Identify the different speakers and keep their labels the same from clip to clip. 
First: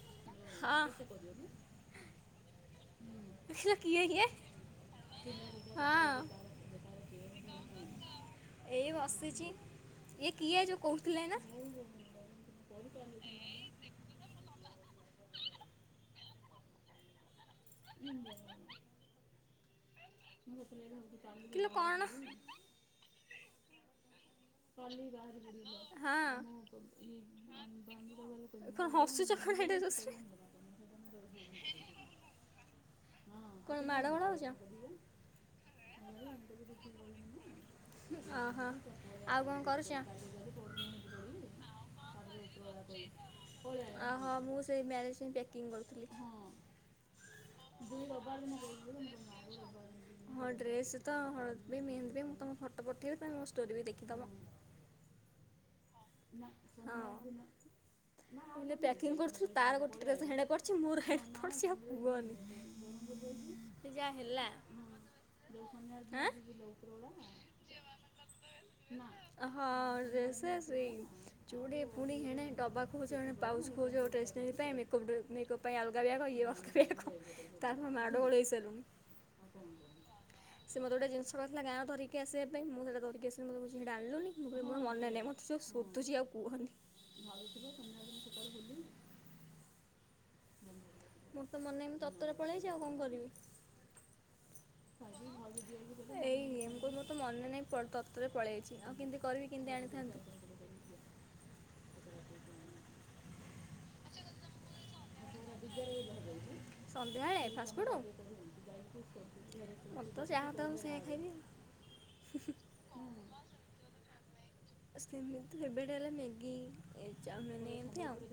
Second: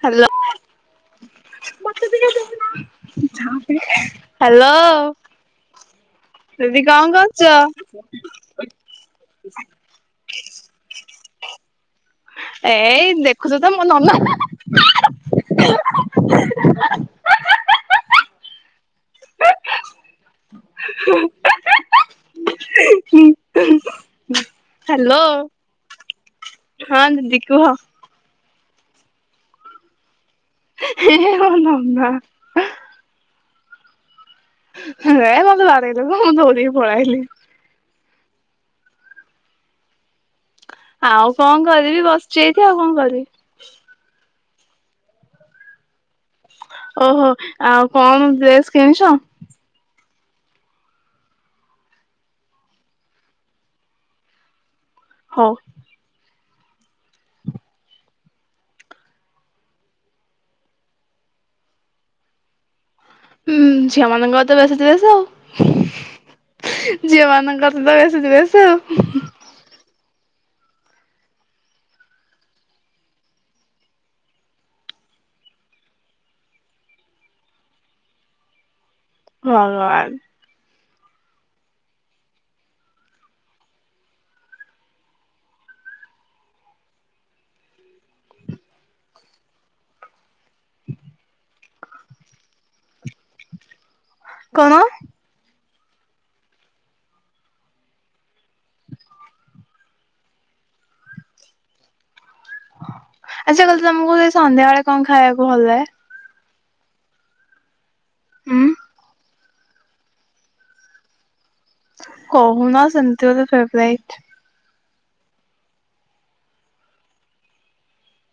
Speaker 1: Hello
Speaker 2: ହଁ ଦେଖିଲ କିଏ ଇଏ
Speaker 1: ହାଲୋ
Speaker 2: ହଁ
Speaker 1: ଦିଦି କଣ କରୁଛ?
Speaker 2: ଏଇ ବସିଛି ଇଏ କିଏ ଯୋଉ କହୁଥିଲେ ନା
Speaker 1: ଏଇ ଦେଖୁଛୁ, ତମ ନନା [unintelligible]
Speaker 2: ନି [unintelligible] କିିଲୋ କଣ?
Speaker 1: ହ [inaudible]
Speaker 2: ହଁ କଣ
Speaker 1: ହଁ ଦିଦି କୁହ
Speaker 2: ହସୁଛ କଣ ଯୋରସରେ
Speaker 1: ମୋ ନନା
Speaker 2: ହ କଣ ମାଡ ଗୋଳ
Speaker 1: ଏ ମତେ ବାଡେଇଲେ ତ, ମୁଁ ଦଉଡ଼ିକି ପଳେଇ ଆଇଲି।
Speaker 2: ଓହୋ, ଆଉ କଣ କରୁଛ?
Speaker 1: ଆଉ କଣ କରିବି, ବସିଛି ଏଠି, ଆଉ କଣ କରିବି?
Speaker 2: ଓହୋ ମୁଁ ସେଇ ମ୍ୟାରେଜିଂ ପ୍ୟାକିଂ କରୁଥିଲି।
Speaker 1: ଓ ହୋ, ହେଁ ଆଉ କଣ ଡ୍ରେସ କିଣିଛ?
Speaker 2: ହଁ ଡ୍ରେସ ତ ହଳଦି, ମେହେନ୍ଦି, ମୁଁ ତମକୁ ଫଟୋ ପଠେଇବି ତମେ ମୋ ଷ୍ଟୋରିରେ ବି ଦେଖିଦବ।
Speaker 1: ହଁ।
Speaker 2: ହଁ। କି କରୁଥିଲୁ ତାର ଗୋଟେ ପଛି ମୋର ପଛି ଆଉ କୁହନି [unintelligible]
Speaker 1: ହୁଁ
Speaker 2: ଏ
Speaker 1: ଝିଅ
Speaker 2: ଯାହା ହେଲା
Speaker 1: ମାନଙ୍କର ତ ବେଶି ଡ୍ରେସ୍ ଝିଅ ମାନଙ୍କର ତ [unintelligible] ସେଇ ଡ୍ରେସ୍ ହୁଁ ହୁଁ।
Speaker 2: ଡ୍ରେସ ସେଇ ଚୁଡି ପୁଣି ହେଣେ ଦବାକୁ ଖୋଜ୍ ହେନେ ପାଉଚ୍ କୋଉ ଜ ଗୋଟେ ଡ୍ରେସ କିଣିବା ପାଇଁ ମେକ୍ଅପ୍ ଡ୍ରେ ମେକ୍ଅପ୍ ପାଇ ଅଲଗା ବ୍ୟାଗ। ଇଏ ଅଖା ବାଗ ତାର ମୋର ମାଡ ଗୋଡ ହେଇ ସାରିଲୁଣି।
Speaker 1: ଭଗଵାନ।
Speaker 2: ସେ ମୋତେ ଗୋଟେ ଜିନିଷ କହିଥିଲା ଗାଁକୁ ଧିରିକି ଆସିବା ପାଇଁଁ ମୁଁ ସେଇଟା ଧରିକି ଆସିଲିନି ମୋତେ କହୁଛି ସେଇଟା ଆଣିଲୁନିକି ମୁଁ କହିଲି ସେଇଟା ମୋର ମନେ ନାହିଁ। ଯୋ ଶୁଧୁଛି ଆଉ କୁହନି। ତୋର ମନେ ନାହିଁ ମୁଁ ତରତରରେ ପଳେଇ ଆସିଛି ଆଉ କଣ କରିବି?
Speaker 1: କଣ?
Speaker 2: ଏଇ ମୁଁ କହିଲି ମୋର ମନେ ନାହିଁ ମୁଁ ତରତରରେ ପଳେଇ ଆଇଛି। ଆଉ କେମିତି କରିବି କେମିତି ଆଣିବି? [unintelligible]
Speaker 1: ଆଚ୍ଛା କହିଲ ତମକୁ ସେ ସନ୍ଧ୍ୟା ବେଳେ କଣ ଖାଇବାକୁ ଭଲ ଲାଗେ?
Speaker 2: ସନ୍ଧ୍ୟାବେଳେ ଫାଷ୍ଟଫୁଡ଼।
Speaker 1: ହୁଁ
Speaker 2: ମତେ ତ ଯାହା ଦେବ। ମୁଁ ସେଇଆ ଖାଇବି ଆଉ।
Speaker 1: କହୁନ ସେମିତି ଗୋଟେ ଫେବରାଇଟ।
Speaker 2: ସେମିତି ଫେବରାଇଟ ହେଲେ ମ୍ୟାଗି, ଇ ଚାଉମିନ ଏମତି ଆଉ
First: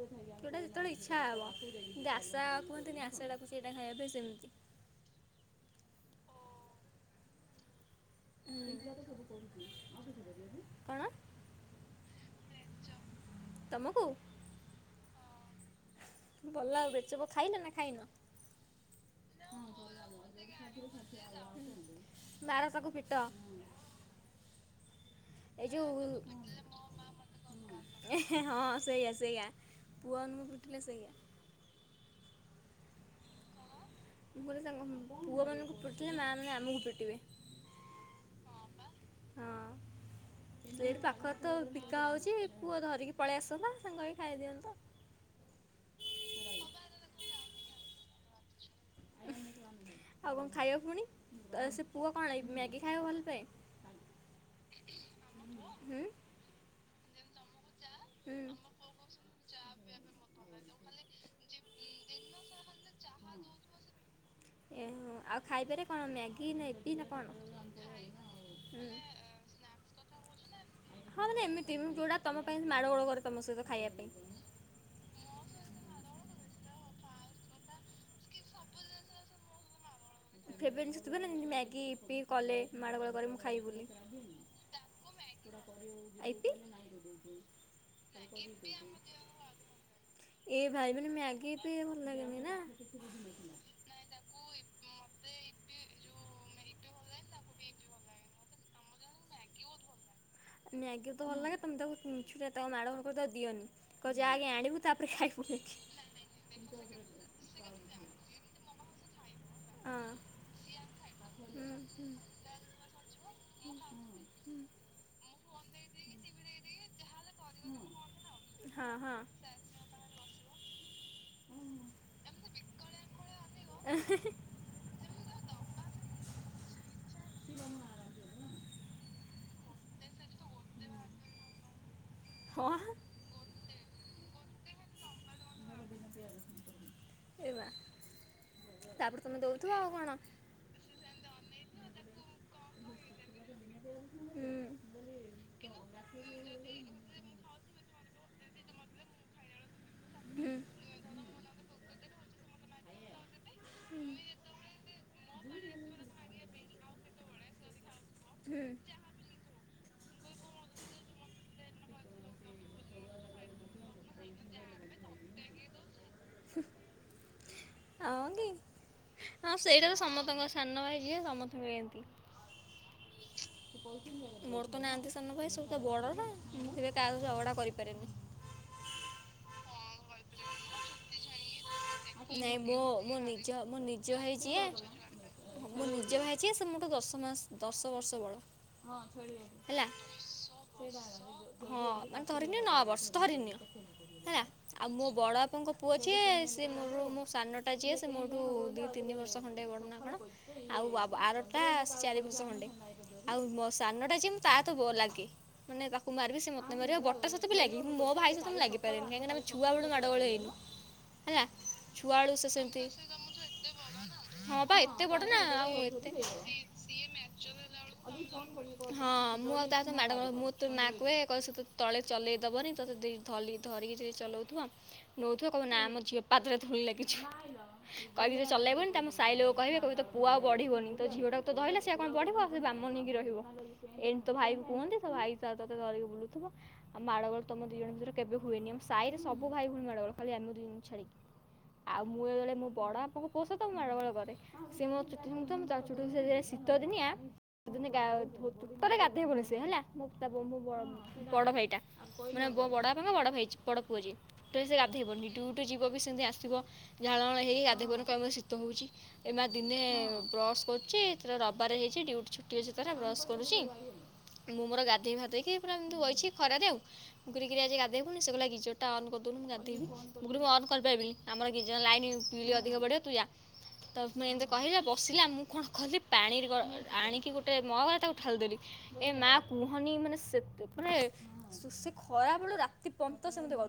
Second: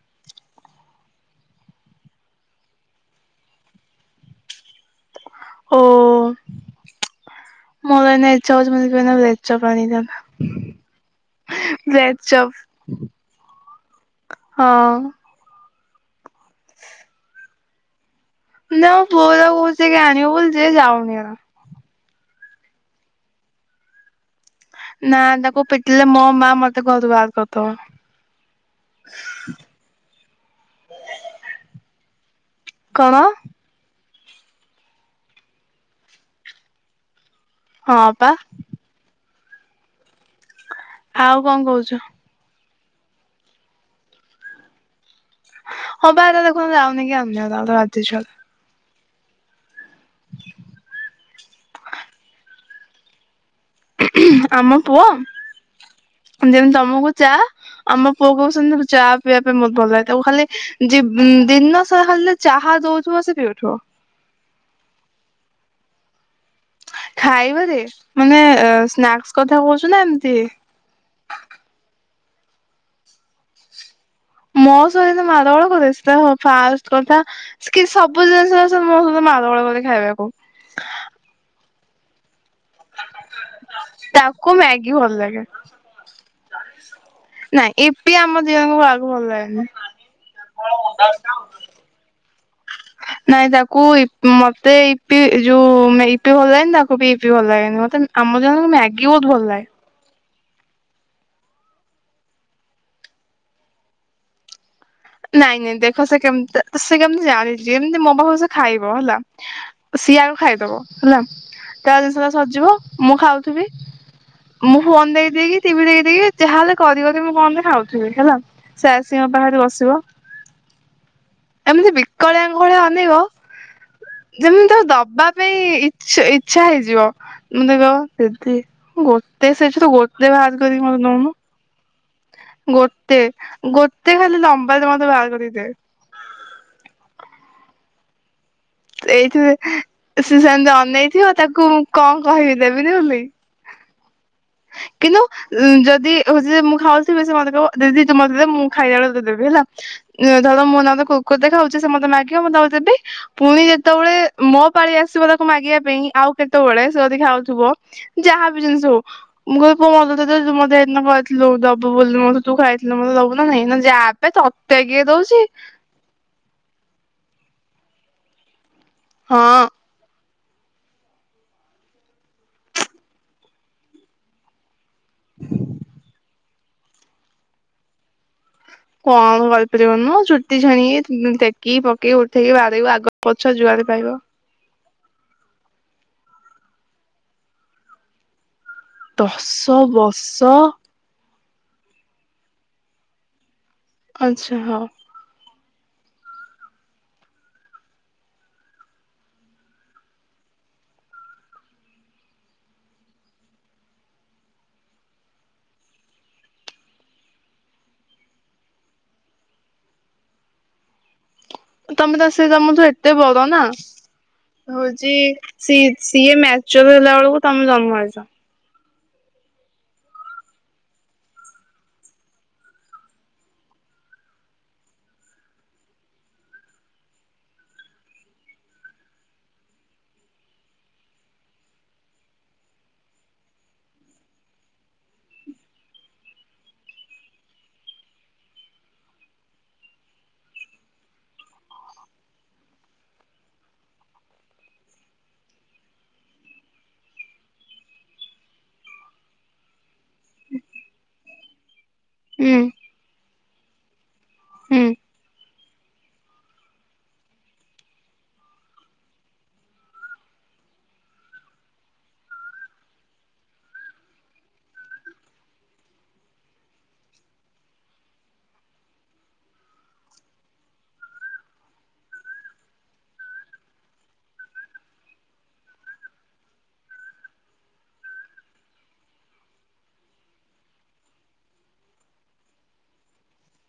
Speaker 2: ଯୋଉଟା ଯେତେବେଳେ ଇଚ୍ଛା ହବ ଯେ ଆଶା କୁହନ୍ତିନି ଆଶା ଟାକୁ ସେଇଟା ଖାଇବା ପାଇଁ ସେମିତି।
Speaker 1: ଓ। ମୋର ଏଇନା ଇଚ୍ଛା
Speaker 2: ହୁଁ,
Speaker 1: ହଉଚି ମୋତେ [unintelligible] ଏଗ୍ ଚପ୍ ଆଣିକି
Speaker 2: କଣ
Speaker 1: [unintelligible] ଭେଜ ଚପ୍
Speaker 2: ତମକୁ
Speaker 1: ହଁ।
Speaker 2: ଭଲ ଆଉ ବ୍ରେଡ ଚପ୍ ଖାଇନ ନା ଖାଇନ?
Speaker 1: ନା ମୁଁ ତାକୁ କହୁଚି ଯାଇକି ଆଣିବ ବୋଲି ଯେ ଯାଉନି ଏକା।
Speaker 2: ମାର ତାକୁ ପିଟ।
Speaker 1: ନା ଟାକୁ
Speaker 2: ଏଇ ଯେଉଁ
Speaker 1: ପିଟିଲେ ମୋ ମା ମତେ ଘରୁ ବାହାର
Speaker 2: ହଁ ସେଇଆ ସେଇଆ
Speaker 1: କରିଦବ।
Speaker 2: ପୁଅ ମାନଙ୍କୁ ପିଟିଲେ ସେଇଆ।
Speaker 1: କଣ?
Speaker 2: ମୁଁ କହିଲି ତାଙ୍କ ପୁଅ ମାନଙ୍କୁ ପିଟିଲେ ମା ମାନେ ଆମକୁ ପିଟିବେ।
Speaker 1: ହଁ ପା।
Speaker 2: ହଁ ସେଇଠି
Speaker 1: ଆଉ
Speaker 2: ପାଖରେ ତ
Speaker 1: କଣ କହୁଛୁ
Speaker 2: ବିକା ହଉଛି। ପୁଅ ଧରିକି ପଳେଇ ଆସନ୍ତା ସାଙ୍ଗ ହେଇକି ଖାଇଦିଅନ୍ତ।
Speaker 1: ହ ବା ଦେଖୁନ ଯାଉନି କିଆ! ! ! ! ! ! ! ! ! !
Speaker 2: ଆଉ କଣ ଖାଇବା ପୁଣି ତ ସେ ପୁଅ କଣ ମ୍ୟାଗି ଖାଇବା ଭଲ ପାଏ?
Speaker 1: ଆମ ପୁଅ
Speaker 2: ହୁଁ
Speaker 1: ଯେମିତି ତମକୁ ଚା ଆମ ପୁଅ
Speaker 2: ହୁଁ
Speaker 1: କୁ ବି ସେମିତି ଚା ପିଇବା ପାଇଁ ବହୁତ ଭଲ ଲାଗେ। ତୁ ଖାଲି ଯିବ ମ୍ ଦିନ ସାରା ଖାଲି ଚାହା ଦେଉଥିବ ସେ ପିଉଥିବ।
Speaker 2: ଏ ମୋ ଆଉ ଖାଇପାରେ କଣ ମ୍ୟାଗି? ନା ଇପି ନା କ'ଣ ହୁଁ
Speaker 1: ଖାଇବାରେ ମାନେ ଅ ସ୍ନାକ୍ସ କଥା କହୁଛୁ ନା ଏମତି
Speaker 2: ହଁ ମାନେ ଏମିତି ମୁଁ ଯୋଉଟା ତମ ପାଇଁ ମାଡ ଗୋଳ କରେ ତମ ସହିତ ଖାଇବା ପାଇଁ।
Speaker 1: ମୋ ସହିତ ମାଡଗୋଳ କଲେକି ଚେଷ୍ଟା ମୋ ଫାଷ୍ଟ କଥା କି ସବୁ ଜିନିଷରେ ସେ ମୋ ପାଗଳ ଭଳି ଖାଇବାକୁ।
Speaker 2: ଫେଫରାଇଟ ଜିନିଷ ଥବ ନା ମ୍ୟାଗି ପି କଲେ ମାଡ଼ଗୋଳ କଲେ ମୁଁ ଖାଇବିନି।
Speaker 1: ତାକୁ ମ୍ୟାଗି ଭଲ ଲାଗେ। ନାଇଁ ଇପି ଆମ ଦିଜଣ କା ବି ଭଲ ଲାଗେନି।
Speaker 2: ଏ ଭାଇ ମାନେ ମ୍ୟାଗି ଇପି ଭଲ ଲାଗେ ନି ନା?
Speaker 1: ନାଇଁ ତାକୁ ଇ ମତେ ଇପି ଯୋଉ ଇପି ଭଲ ଲାଗେନି ତାକୁ ବି ଇପି ଭଲ ଲାଗେନି ମତେ ଆମର ମ୍ୟାଗି ବହୁତ ଭଲ ଲାଗେ।
Speaker 2: ମ୍ୟାଗି ତ ଭଲ ଲାଗେ ତୁମେ ତାକୁ ମିଛ ଟାରେ ମାଡ ହେବ ତୁମେ ତାକୁ ଦିଅନି କହ ଯା ଆଗ ଆଣିବୁ। ତାପରେ ଖାଇବୁ
Speaker 1: ନାଇଁ ନାଇଁ
Speaker 2: ଯାଇକି।
Speaker 1: ଦେଖ ସେ କେମିତି ସେ କେମିତି ଜାଣିଛି ଏମିତି ମୋ ପାଖ ସେ ଖାଇବ। ହେଲା
Speaker 2: ହଁ
Speaker 1: ସିଆ ଆଉ ଖାଇଦବ ହେଲା। ତା ଜିନିଷ ଟା
Speaker 2: ହୁଁ
Speaker 1: ସଜିବ ମୁଁ ଖାଉଥିବି। ମୁଁ ଫୋନ ଦେଇିଦେଇକି ଟିଭି ଦେଇଖିଦକି ଯାହାହେଲେ କରିିବ। ମୁଁ କଣ ଗୋଟେ ଖାଉଥିବି ହେଲା
Speaker 2: ହଁ
Speaker 1: ସେ
Speaker 2: ହଁ।
Speaker 1: ଆସି ମୋ ପାଖରେ ବସିବ। ଏମିତି ବିକଳିଆଙ୍ଗଭଲି ଅନେଵ ଯେମିତି ମୁଁ ତାକୁ ଦ ଯବା ପାଇଁ ଇ ଇଚ୍ଛା ହେଇଯିବ ମୋତେ କହିବ ଦିଦି ଗୋଟେ ସେଥିରୁ ଗ ଗୋଟେ ବାହାର କରିକି ମୋତେ ଦେଉନୁ।
Speaker 2: ହଁ
Speaker 1: ଗୋଟେ ଗୋଟେ ଖାଲି ଲମ୍ବା ଟେ ମୋତେ ବାହାର କରିକି ଦେ।
Speaker 2: ଏ ମା ତାପରେ ତମେ ଦଉଥିବ
Speaker 1: ସେଇଥିରେ
Speaker 2: ଆଉ କଣ
Speaker 1: ସେ ସେମିତି ଅନେଇଥିବ ତାକୁ ମୁଁ କଣ କହିବି ଦେବିିନି ବୋଲି।
Speaker 2: [unintelligible]
Speaker 1: କିନ୍ତୁ ଯଦି ହଉଛି ମୁଁ ଖାଉଥିବି ସେ ମତେ କହିବ ଦିଦି ତୁ ମତେ ଦେ ମୁଁ ଖାଇଲା ବେଳେ ଦେବି ହେଲା।
Speaker 2: ହୁଁ
Speaker 1: ଧର ମୋ ନାଁରେ କୁକୁରି ଟେ ଖାଉଛି ସେ ମତେ ମାଗିବ ମୁଁ ତାକୁ ଦେବି ପୁଣି ଯେତେବେଳେ ମୋ ପାଳି ଆସିବ ତାକୁ ମାଗିବା ପାଇଁ ଆଉ କେତେବେଳେ ସେ ଯଦି ଖାଉଥିବ ଯା ଯାହାବି ଜିନିଷ ହୋଉ ମୁଁ କହିଲି ପୁଅ ମତେଇଦିିନ କରିଥିଲୁ ଦବ ବୋଲି ମୋତେ ତୁ ଖାଇଥିଲୁ ମତେ ଦବୁ ନା ନାଇଁ ଯାହା ବେ ତ ତତେ କିଏ ଦଉଛି।
Speaker 2: ଆଉ କି ଆଉ
Speaker 1: ହଁ
Speaker 2: ସେଇଟା ତ ସମସ୍ତଙ୍କ ସାନ ଭାଇ ଯିଏ ସମସ୍ତଙ୍କୁ ଏନ୍ତି। ନାହାନ୍ତି ସାନ ଭାଇ ସବୁ ତ ବଡ ନା ମୁଁ କେବେ କାହା ଝଗଡା କରିପାରେନି।
Speaker 1: କଣ କରିପାରିବନୁ ଚୁଟି ଛାଣିକି ପକେଇ ଉଠେଇକି
Speaker 2: ନାଇଁ ମୋ
Speaker 1: ବାଡେଇବୁ ଆଗ ପଛ
Speaker 2: ମୋ
Speaker 1: ଯୁଆଡେ
Speaker 2: ନିଜ
Speaker 1: ପାଇବ
Speaker 2: ଭାଇ ଯିଏ ମୋ ନିଜ ଭାଇ ଜେ ସେ ମୋଠୁ ଦଶ ମାସ ଦଶ ବର୍ଷ ବଡ଼। ହଁ
Speaker 1: ଦଶ
Speaker 2: ହେଲା
Speaker 1: ବର୍ଷ
Speaker 2: ହଁ ମାନେ ଧରିନିଅ ନଅ ବର୍ଷ ଧରିନିଅ ହେଲା
Speaker 1: ଆଚ୍ଛା ହଉ।
Speaker 2: ଆଉ ମୋ ବଡ ବାପାଙ୍କ ପୁଅ ଯିଏ ସେ ମୋର ମୋର ସାନଟା ଯିଏ ସେ ମୋଠୁ ଦିଇ ତିନି ବର୍ଷ ଖଣ୍ଡେ ବଡ଼ନା କଣ ଆଉ ଆରଟା ଚାରି ବର୍ଷ ଖଣ୍ଡେ ଆଉ ମୋ ସାନ ଟା ଜେ ମୁଁ ତା ସହ ଲାଗେ ମାନେ ତାକୁ ମାରିବି ସେ ମତେ ବଟା ସହିତ ବି ଲାଗି ମୋ ଭାଇ ସହିତ ବି ଲାଗିପାରିବନ କହିଁକିନା ଆମ ଛୁଆ ବେଳୁ ମାଡଗୋଲ ହେଇନୁ। ହେଲା
Speaker 1: ତମେ ତ
Speaker 2: ଛୁଆବେଳୁ
Speaker 1: ସେ ତମ ତୁ
Speaker 2: ସେମିତି
Speaker 1: ଏତେ ବଡ଼ ନାଁ?
Speaker 2: ହଁ ବା ଏତେ
Speaker 1: ହଉଛି
Speaker 2: ବଡ଼ ନା ଆଉ
Speaker 1: ସି
Speaker 2: ଏତେ
Speaker 1: ସିଏ ମ୍ୟାଚୁର ହେଲା ବେଳକୁ ତମେ ଜନ୍ମ ହେଇଛ।
Speaker 2: ହଁ ମୁଁ ଆଉ ତା ମାଡ ମୁଁ ତୁ ମାଆ କୁହେ କହିଲ ତ ତଳେ ଚଲେଇଦବନି ତତେ ଧଲି ଧ ମୁଁ ଚଲଉଥିବା ନଉଥିବ ନାଁ ମୋ ପାଦରେ ଧୂଳି ଲାଗିଯିବ କହିବେ ଚଲେଇବନି ତମ ସାଇ ଲୋକ କହିବେ କହିବି ତ ପୁଅ ଆଉ ବଢିବନି ତ ଝିଅଟାକୁ ତ ଧହିଲେ ସେ କଣ ବଢିବ ଆଉ ସେ ବାମଣ ନେଇକି ରହିବ ଏମିତି ତ ଭାଇ କୁହନ୍ତି ତ ଭାଇ ତ ତୋତେ ଧରିବ [inaudible] ଆଉ ମାଡ଼ ଗଲ ତମ ଦି ଜଣ ଭିତରେ କେବେ ହୁଏନି ଆମ ସାହିରେ ସବୁ ଭଉଣୀ ମାଡ଼ ଗୋଲ ଖାଲି ଆମେ ଛାଡ଼ିକି। ଆଉ ମୁଁ ବେଳେ ମୋ ବଡ ବାପାକୁ ପୁଅ ସହିତ ମୁଁ ମାଡଗୋଳ କରେ ସେ ମୋ ଚୁଟି ଝୁଣୁଥିବ ମୁଁ ତା ଚୁଟି ଝୁଣୁଥିବି ସେ ଶୀତ ଦିନିଆଁ ଦିନେ ଗାଧେଇବନି ସେ ହେଲା ମ ତା ବଡ ଭାଇଟା। ମାନେ
Speaker 1: ହୁଁ
Speaker 2: ବଡ ବାପାଙ୍କ ବଡ ଭା ବଡ଼ ପୁଅ ଯେ ତୋଟାଳି ସେ
Speaker 1: ହୁଁ।
Speaker 2: ଗାଧେଇବନି। ଯିବ ବି ସେମିତି ଆସିବ ଝାଳ ହେଇ ଗାଧେଇବନି କହିବ ଶୀତ ହଉଛି ଏ ଦିନେ ବ କରୁ ରବିବାର ହେଇଛି ଡିଉଟି ଛୁଟି ଅଛି ତାର ବ୍ରସ କରୁଛି। ମୁଁ ମୋର ଗାଧୋଇଫାଧୋଇକି ପୁରା ଏମତି ବଇଛି ଖରା ରେ ମୁଁ କହିଲି କିରେ ଗାଧେଇବୁନି ସେ କହିଲା ଗିଜର ଟା ବନ୍ତ କରୁନୁ [inaudible] ଗାଧେଇବୁ ମୁଁ କହିଲି ବନ୍ତକରିପାରିବିନି ଆମର ଗି ଲାଇନି ବିଲ ଅଧିକା ବଢିବ ତୁ ଯା। ତ ମୁଁ ଏମିତି କହିଲି ବସିଲା ମୁଁ କଣ କଲି ପାଣି ଗ ଆଣିକି ଗୋଟେ ମଗରେ ତାକୁ ଠାଳି ଦେଲି। ଏ ମା କୁହନି ମାନେ ସେତେ ପ ସେ ଖରା ବେଳୁ ରାତି ପର୍ଯ୍ୟନ୍ତ ସେମତି ଗ ଓ ବୋ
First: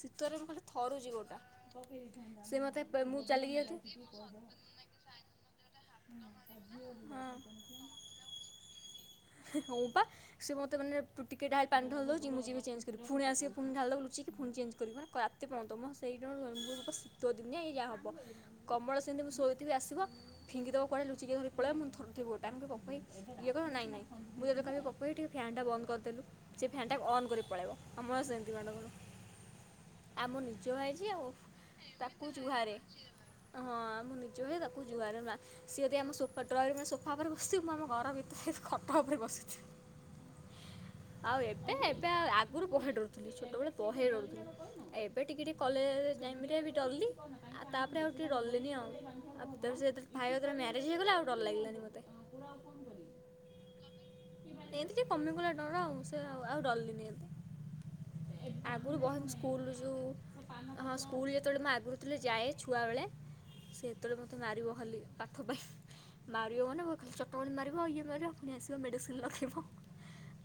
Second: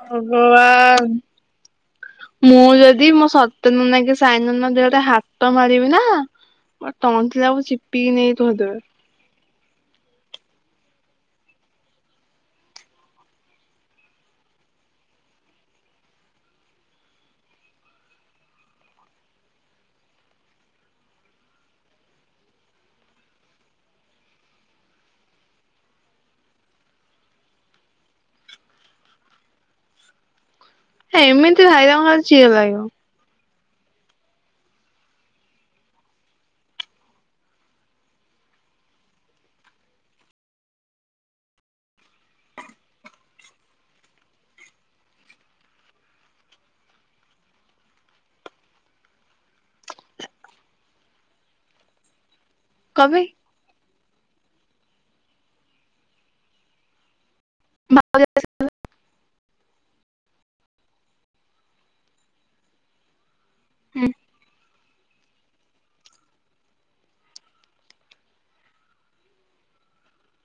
Speaker 2: ଶୀତରେ ମୁଁ ଖାଲି
Speaker 1: ଭଗବାନ
Speaker 2: ଥରୁଛି ଗୋଟା ସେ
Speaker 1: ମୁଁ
Speaker 2: ମତେ
Speaker 1: ଯଦି
Speaker 2: ମୁଁ
Speaker 1: ମୋ
Speaker 2: ଚାଲିକି
Speaker 1: ସତ୍ୟନନା କି ସାଇନନା ଦେହରେ ହାତ ମାରିବି ନା ମୋ
Speaker 2: ହଁ
Speaker 1: ତଣ୍ଟିଟାକୁ ଚିପିକି ନେଇ ଥୋଇଦେବେ।
Speaker 2: ହଉ ବା ସେ ମତେ ମାନେ ଟିକେ ଡାଳି ପାଣି ଢାଳି ଦଉଚି ମୁଁ ଯିବି ଚେଞ୍ଜ କରିବି ପୁଣି ଆସିବି [unintelligible] ଫୁନ୍ ଢାିଲକୁ ଲୁଚିକି ପୁଣି ଚେଞ୍ଜ କରିବି ମ ରାତି ପହିଦବ ମୋ ସେଇଁ ଶୀତ ଦିନି ଏଇଆ ହବ। କମଳ ସେମିତି ମୁଁ ଶୋଇଥିବି ଆସିବ ଫିଙ୍ଗିିଦବ କୋଆଡ଼େ ଲୁଚିକି ଧରି ପଳେଇବ ମୁ ଥରୁଥିବି ଗୋଟାପୁଣି [unintelligible] ମୁକହିବି ବାପ [unintelligible] ନାଇଁ ନାଇଁ ମୁଁ ଯଦି କହିବି ପପୁ ଭାଇ ଟିକେ ଫ୍ବ୍ୟାନ୍ ଟା ବନ୍ଦ କରିଦେଲୁ ସେ ଫ୍ବ୍ୟାନ୍ ଟା ଅନ୍ କରି ପଳେଇବ କମଳ ସେ ମାଡଗୋଳ ଆମର ଭାଇ ଯେ ଆଉ
Speaker 1: ଏମିତି ଭାଇରାଙ୍କର
Speaker 2: ତାକୁ
Speaker 1: ଝିଢ଼ା
Speaker 2: ଜୁହାରେ
Speaker 1: ଲାଗିବ।
Speaker 2: ହଁ ମୁ ଯେୁହେ ତାକୁ ଯୁଆରେ ନା ସିଏଦି ଆମ ସୋଫା ଡ୍ରରିଂ ମେ ସୋଫା ଉପ ବସିଥିବ ମୁଁ ଆମ ଘର ଭିତରେ ଖଟ ଉପରେ ବସିିବି ଆଉ ଏବେ ଏବେ ଆ ଆଗରୁ ବହେ ଡରୁ ଛୋଟବେଳେ ବହେଡରୁ ଥିଲି ଏବେ ଟିକେ ଟିକେ କଲେଜ୍ ଟାଇମ୍ରରେ ବି ଡରଲି ଆଉ ତାପରେ ଡରିଲିନି ଆଉ ଆଉ ଭ ସେ ଭାଇ ମ୍ୟାରେଜ ହେଇଗଲା ଆଉ ଡର ଲାଗିଲାନି ମତେ
Speaker 1: କଣ ପାଇ
Speaker 2: ଏମତି ଟିକେ କମିଗଲା ଡର ଆଉ ସେ ଆଉ ଡରଲିନି ଏମତି ଆଗରୁ ବହନ୍ତି ସ୍କୁଲରୁ ଯୋଉ ହଁ ସ୍କୁଲ ଯେତେବେଳେ ମୁଁ ଆଗରୁଥିଲି ଯାଏ ଛୁଆ ବେଳେ ସେ
Speaker 1: ହୁଁ।
Speaker 2: ଯେତେବେଳେ ମତେ ମାରିବ ଖାଲି ପାଠ ପାଇଁ। ମାରିବ ମାନେ ଖାଲି ଚଟକଣି ମାରିବ ଇଏ ମାରିଵ ପୁଣି ଆସିବ ମେଡିସିନ ଲଗେଇିବ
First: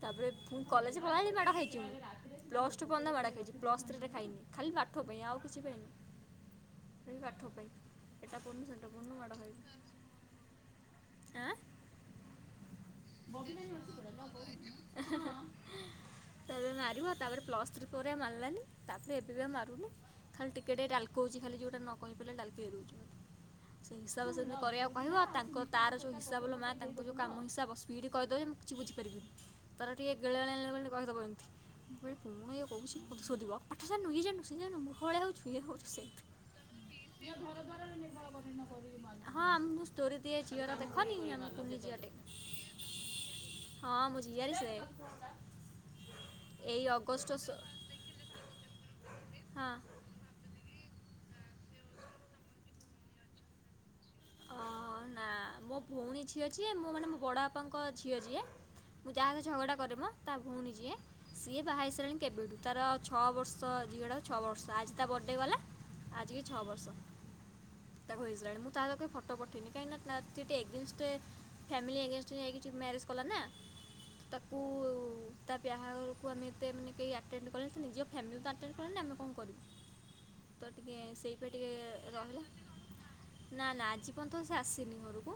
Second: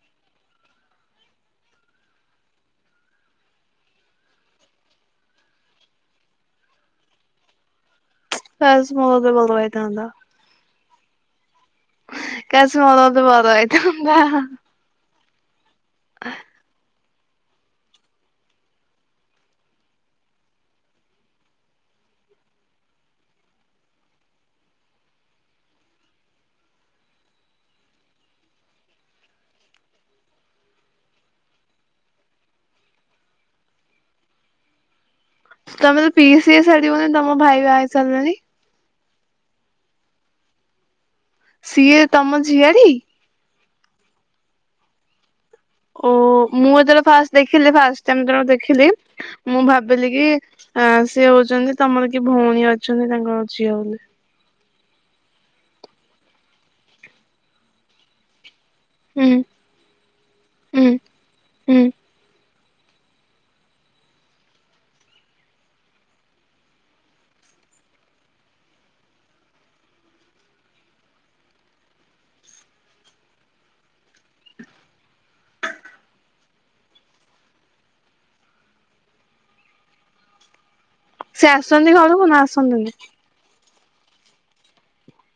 Speaker 2: ତାପରେ ପୁଣି କଲେଜରେ ପଢ଼ିବା ମାଡ଼ ଖାଇଛି ମୁଁ। ପ୍ଲସ ଟୁ ପର୍ଯନ୍ତ ମାଡ଼ ଖାଇଛି ପ୍ଲସ୍ ଥ୍ରୀରେ ଖାଇନି ଖାଲି ପାଠ ପାଇଁ ଆଉ କିଛି ପାଇଁ ନୁହେଁ। ସେଇ ପାଠ ପାଇଁ। ଏଟା ପଢ଼ୁନୁ ସେଟା
Speaker 1: କାସ୍ ମୋର
Speaker 2: ପଢ଼ୁନୁ ମାଡ଼
Speaker 1: ଗୋଟେ ବଡ଼
Speaker 2: ଖାଇବି
Speaker 1: ଭାଇ ଥାଆନ୍ତା। କାସ୍ ମୋର ଗୋଟେ ବଡ଼ ଭାଇ ଥାଆନ୍ତା।
Speaker 2: ଆଁ ତାପରେ
Speaker 1: [inaudible]
Speaker 2: ମାରିବ ତାପରେ ପ୍ଲସ୍ ଥ୍ରୀ ପରେ ମାରିଲାନି ତାପରେ ଏବେ ବି ଆଉ ମାରୁନି ଖାଲି ଟିକେ ଟିକେ ଡାଲକଉଛି ଖାଲି ଯୋଉଟା ନ କହିପାରିଲେ ଡାଲିକେଇ ଦୋଉଚି ମତେ। ସେଇ ହିସାବରେ ସେମିତି କରିବାକୁ କହିବ ଆଉ ତା ତାର ଯୋଉ ହିସାବ ଲ ମା ତାଙ୍କ ଯୋଉ କାମ ହିସାବ ପିଇଠଟି କହିଦେବ ମୁଁ କିଛି ବୁଝିପାରିବିନି ତାର ଟିକେ ଗେବେଳେ କହିଦବ ଏମିତି ମୁ କହିବି କଣ ଇଏ କୋହୁଚି ମତେ ସୋଦିବ ପାଠ ଯାଣିନୁ ଇଏ ଯାଣିନୁ ସିଏ ଯାଣିନୁ ମୂର୍ଖ ଭଳିଆ ହୋଉଚୁ।
Speaker 1: ତମେ ତ ପିସି ସାଡିବନି ତମ ଭାଇ ବାହାହେଇ ସାରିଲେଣି।
Speaker 2: ହଁ ମୁ ଷ୍ଟୋରି ଦିଏ ଝିଅର ଦେ
Speaker 1: ସିଏ ତମ ଝିଅରି।
Speaker 2: ହଁ ମ ଝିୟାରି ସେ।
Speaker 1: ଓ ମୁଁ
Speaker 2: ଏଇ
Speaker 1: ଯେତେବେଳେ
Speaker 2: ଅଗଷ୍ଟ
Speaker 1: ଫାଷ୍ଟ ଦେଖିଲି
Speaker 2: ସ-
Speaker 1: ଫାଷ୍ଟାଇ ଦେଖିଲି ମୁଁ
Speaker 2: ହଁ
Speaker 1: ଭାବିଲି କି ସେଏ ହଉଛନ୍ତି ତମର କି ଭଉଣୀ ଅଛନ୍ତି ତାଙ୍କର ଝିଅ ବୋଲି।
Speaker 2: ଅ, ନା ମୋ ଭଉଣୀ ଝିଅ ଯିଏ ମୁଁ ମାନେ ମୋ ବଡ଼ ବାପାଙ୍କ ଝିଅ ଯେ ମୁଁ
Speaker 1: ହୁଁ
Speaker 2: ଯାହା ଝଗଡା କରେମ ତା ଭଉଣୀ
Speaker 1: ହୁଁ
Speaker 2: ଯିଏ ସିଏ ବାହା
Speaker 1: ହୁଁ
Speaker 2: ହେଇ ସାରିଲାଣି କେବେଠୁ। ତାର ଛଅ ବର୍ଷ ଝିଅଟା ଛଅ ବର୍ଷ ଆଜି ତା ବର୍ଥଡେ ଗଲା ଆଜିିକି ଛଅ ବର୍ଷ ତାକୁ ହେଇସାଲାଣି ମୁଁ ତର କେବେ ଫଟୋ ପଠେଇନି କାହିଁକି ନା ସେ ଟିକେ ଏଗେନ୍ଷ୍ଟ ରେ ଫ୍ୟାମିଲି ଏଗେନ୍ଷ୍ଟ ରେ ହେଇକି ମ୍ୟାରେଜ କଲାନା ତାକୁ ତା ବାହାଘରକୁ ଏତେ ମାନେ ଆଟେଣ୍ଟେ କରିନଥିଲୁ ନିଜ ଫ୍ୟାମିଲି ତ ଆଟେଣ୍ଟେ କରିନାହାନ୍ତି ଆମେ କଣ କରିବି ତ ଟିକେ
Speaker 1: ସେ
Speaker 2: ସେଇପାଇଁ ଟିକେ
Speaker 1: ଆସୁଛନ୍ତି ଘର କୁ ନା
Speaker 2: ରହିଲା
Speaker 1: ଆସନ୍ତନି।
Speaker 2: ନା ନା ଆଜି ପର୍ଯ୍ୟନ୍ତ ସେ ଆସିନି ଘରକୁ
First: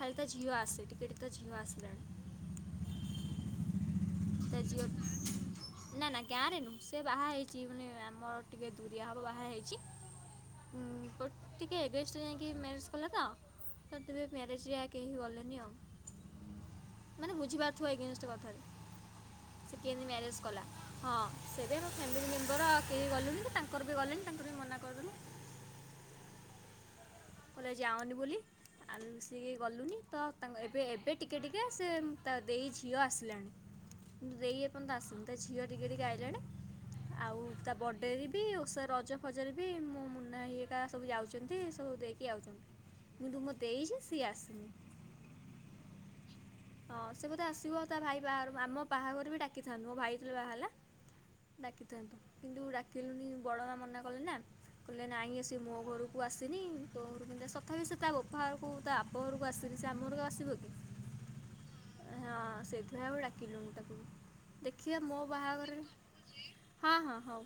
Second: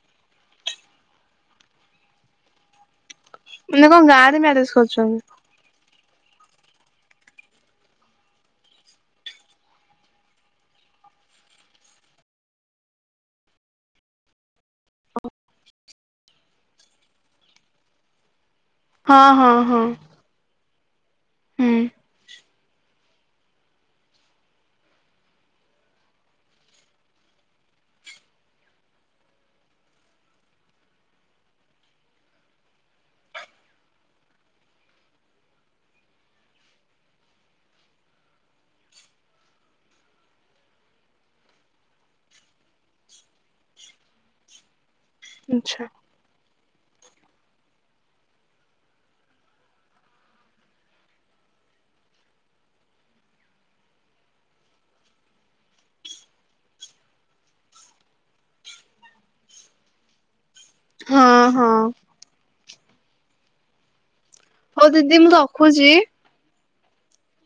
Speaker 2: ଖାଲି ତ ଝିଅ ଆସେ ଟିକେ ଟ ତ ଝିଅ ଆସିଲାଣି।
Speaker 1: ମାନେ କଣ ଗାଁ ରେ
Speaker 2: ତା
Speaker 1: ମେରେଜ୍
Speaker 2: ଝିଅ
Speaker 1: କରିଚନ୍ତି।
Speaker 2: ନା ନା ଗାଁରେ ନୁ ସେ ବାହା ହେଇଛି ମାନେ ଆମର ଟିକେ ଦୁରିଆ ହବ ବାହା ହେଇଛି। ହଁ ଟିକେ ଏଗେନ୍ଷ୍ଟ ଯାଇକି ମ୍ୟାରେଜ କଲେ ତ ତ ତେ ମ୍ୟାରେଜ ରେ କେହି ଗଲେନି ଆଉ ମାନେ ବୁଝିପାରୁଥିବ ଏଇ ଏଗେନ୍ଷ୍ଟ କଥାରେ
Speaker 1: ହଁ ହଁ
Speaker 2: ସେ
Speaker 1: ହଁ।
Speaker 2: କେମିତି ମ୍ୟାରେଜ୍ କଲା ହଁ ସେଥି
Speaker 1: ହୁଁ
Speaker 2: ପାଇଁ ମୋ ଫ୍ୟାମିଲୀ ମେମ୍ ଙ୍କର କେହି ଗଲୁନି କି ତାଙ୍କର ବି ଗଲେନି ତାଙ୍କର ବି ମନା କରିଦେଲେ। କହିଲେ ଯାଅନି ବୋଲି। ଆଲ ରୁଷିକି ଗଲୁନି ତ ତାଙ୍କ ଏବେ ଏବେ ଟିକେ ଟିକେ ସେ ତା ଦେଇ ଝିଅ ଆସିଲାଣି। ଦେଇ ଏପଯ୍ୟନ୍ତ ଆସନ୍ତ ତା ଝିଅ ଟିକେ ଟିକେ ଆଇଲାଣି। ଆଉ ତା ବର୍ଡେରେ ବି ଓସା ରଜ ଫଜରେ ବି ମୁଁ ମୁନା ଭାଇ ହେରିକା ସବୁ ଯାଉଛନ୍ତି ସବୁ ଦେଇ ଇଏ ଆଉଛନ୍ତୀ କିନ୍ତୁ ମୋ ଦେଇ ଯିଏ ସିଏ ଆସିନି।
Speaker 1: ଆଚ୍ଛା।
Speaker 2: ହଁ ସେ ବୋଧେ ଆସିବ ତା ଭାଇ ବାହାଘ କୁ ଆମ ବାହାଘର ବି ଟାକିଥାନ୍ତୁ ମୋ ଭାଇ ଯେତେବେଳେ ବାହା ହେଲା। ଡାକିଥାନ୍ତୁ କିନ୍ତୁ ଡାକିଲୁଣିି ବଡ ମା ମନା କଲେ ନା। କହିଲେ ନାଇଁ ସେ ମୋ ଘରକୁ ଆସିନି। ତମ ଘରକୁ କେତି ଅସି ତଥାପି ସେ ତା ବୋପାଘରକୁ ତା ବାପ ଘରକୁ ଆସିନି ସେ ଆମ ଘର ଆଉ ଆସିବ କି?
Speaker 1: ହଁ ହଁ।
Speaker 2: ସେଥିପାଇଁ ଆଉ ଡାକିଲୁନି ତାକୁ।
Speaker 1: ହଉ
Speaker 2: ଦେଖିବା ମୋ
Speaker 1: ଦିଦି ମୁଁ
Speaker 2: ବାହାଘରରେ
Speaker 1: ରଖୁଛି।
Speaker 2: ହଁ ହଁ ହଉ।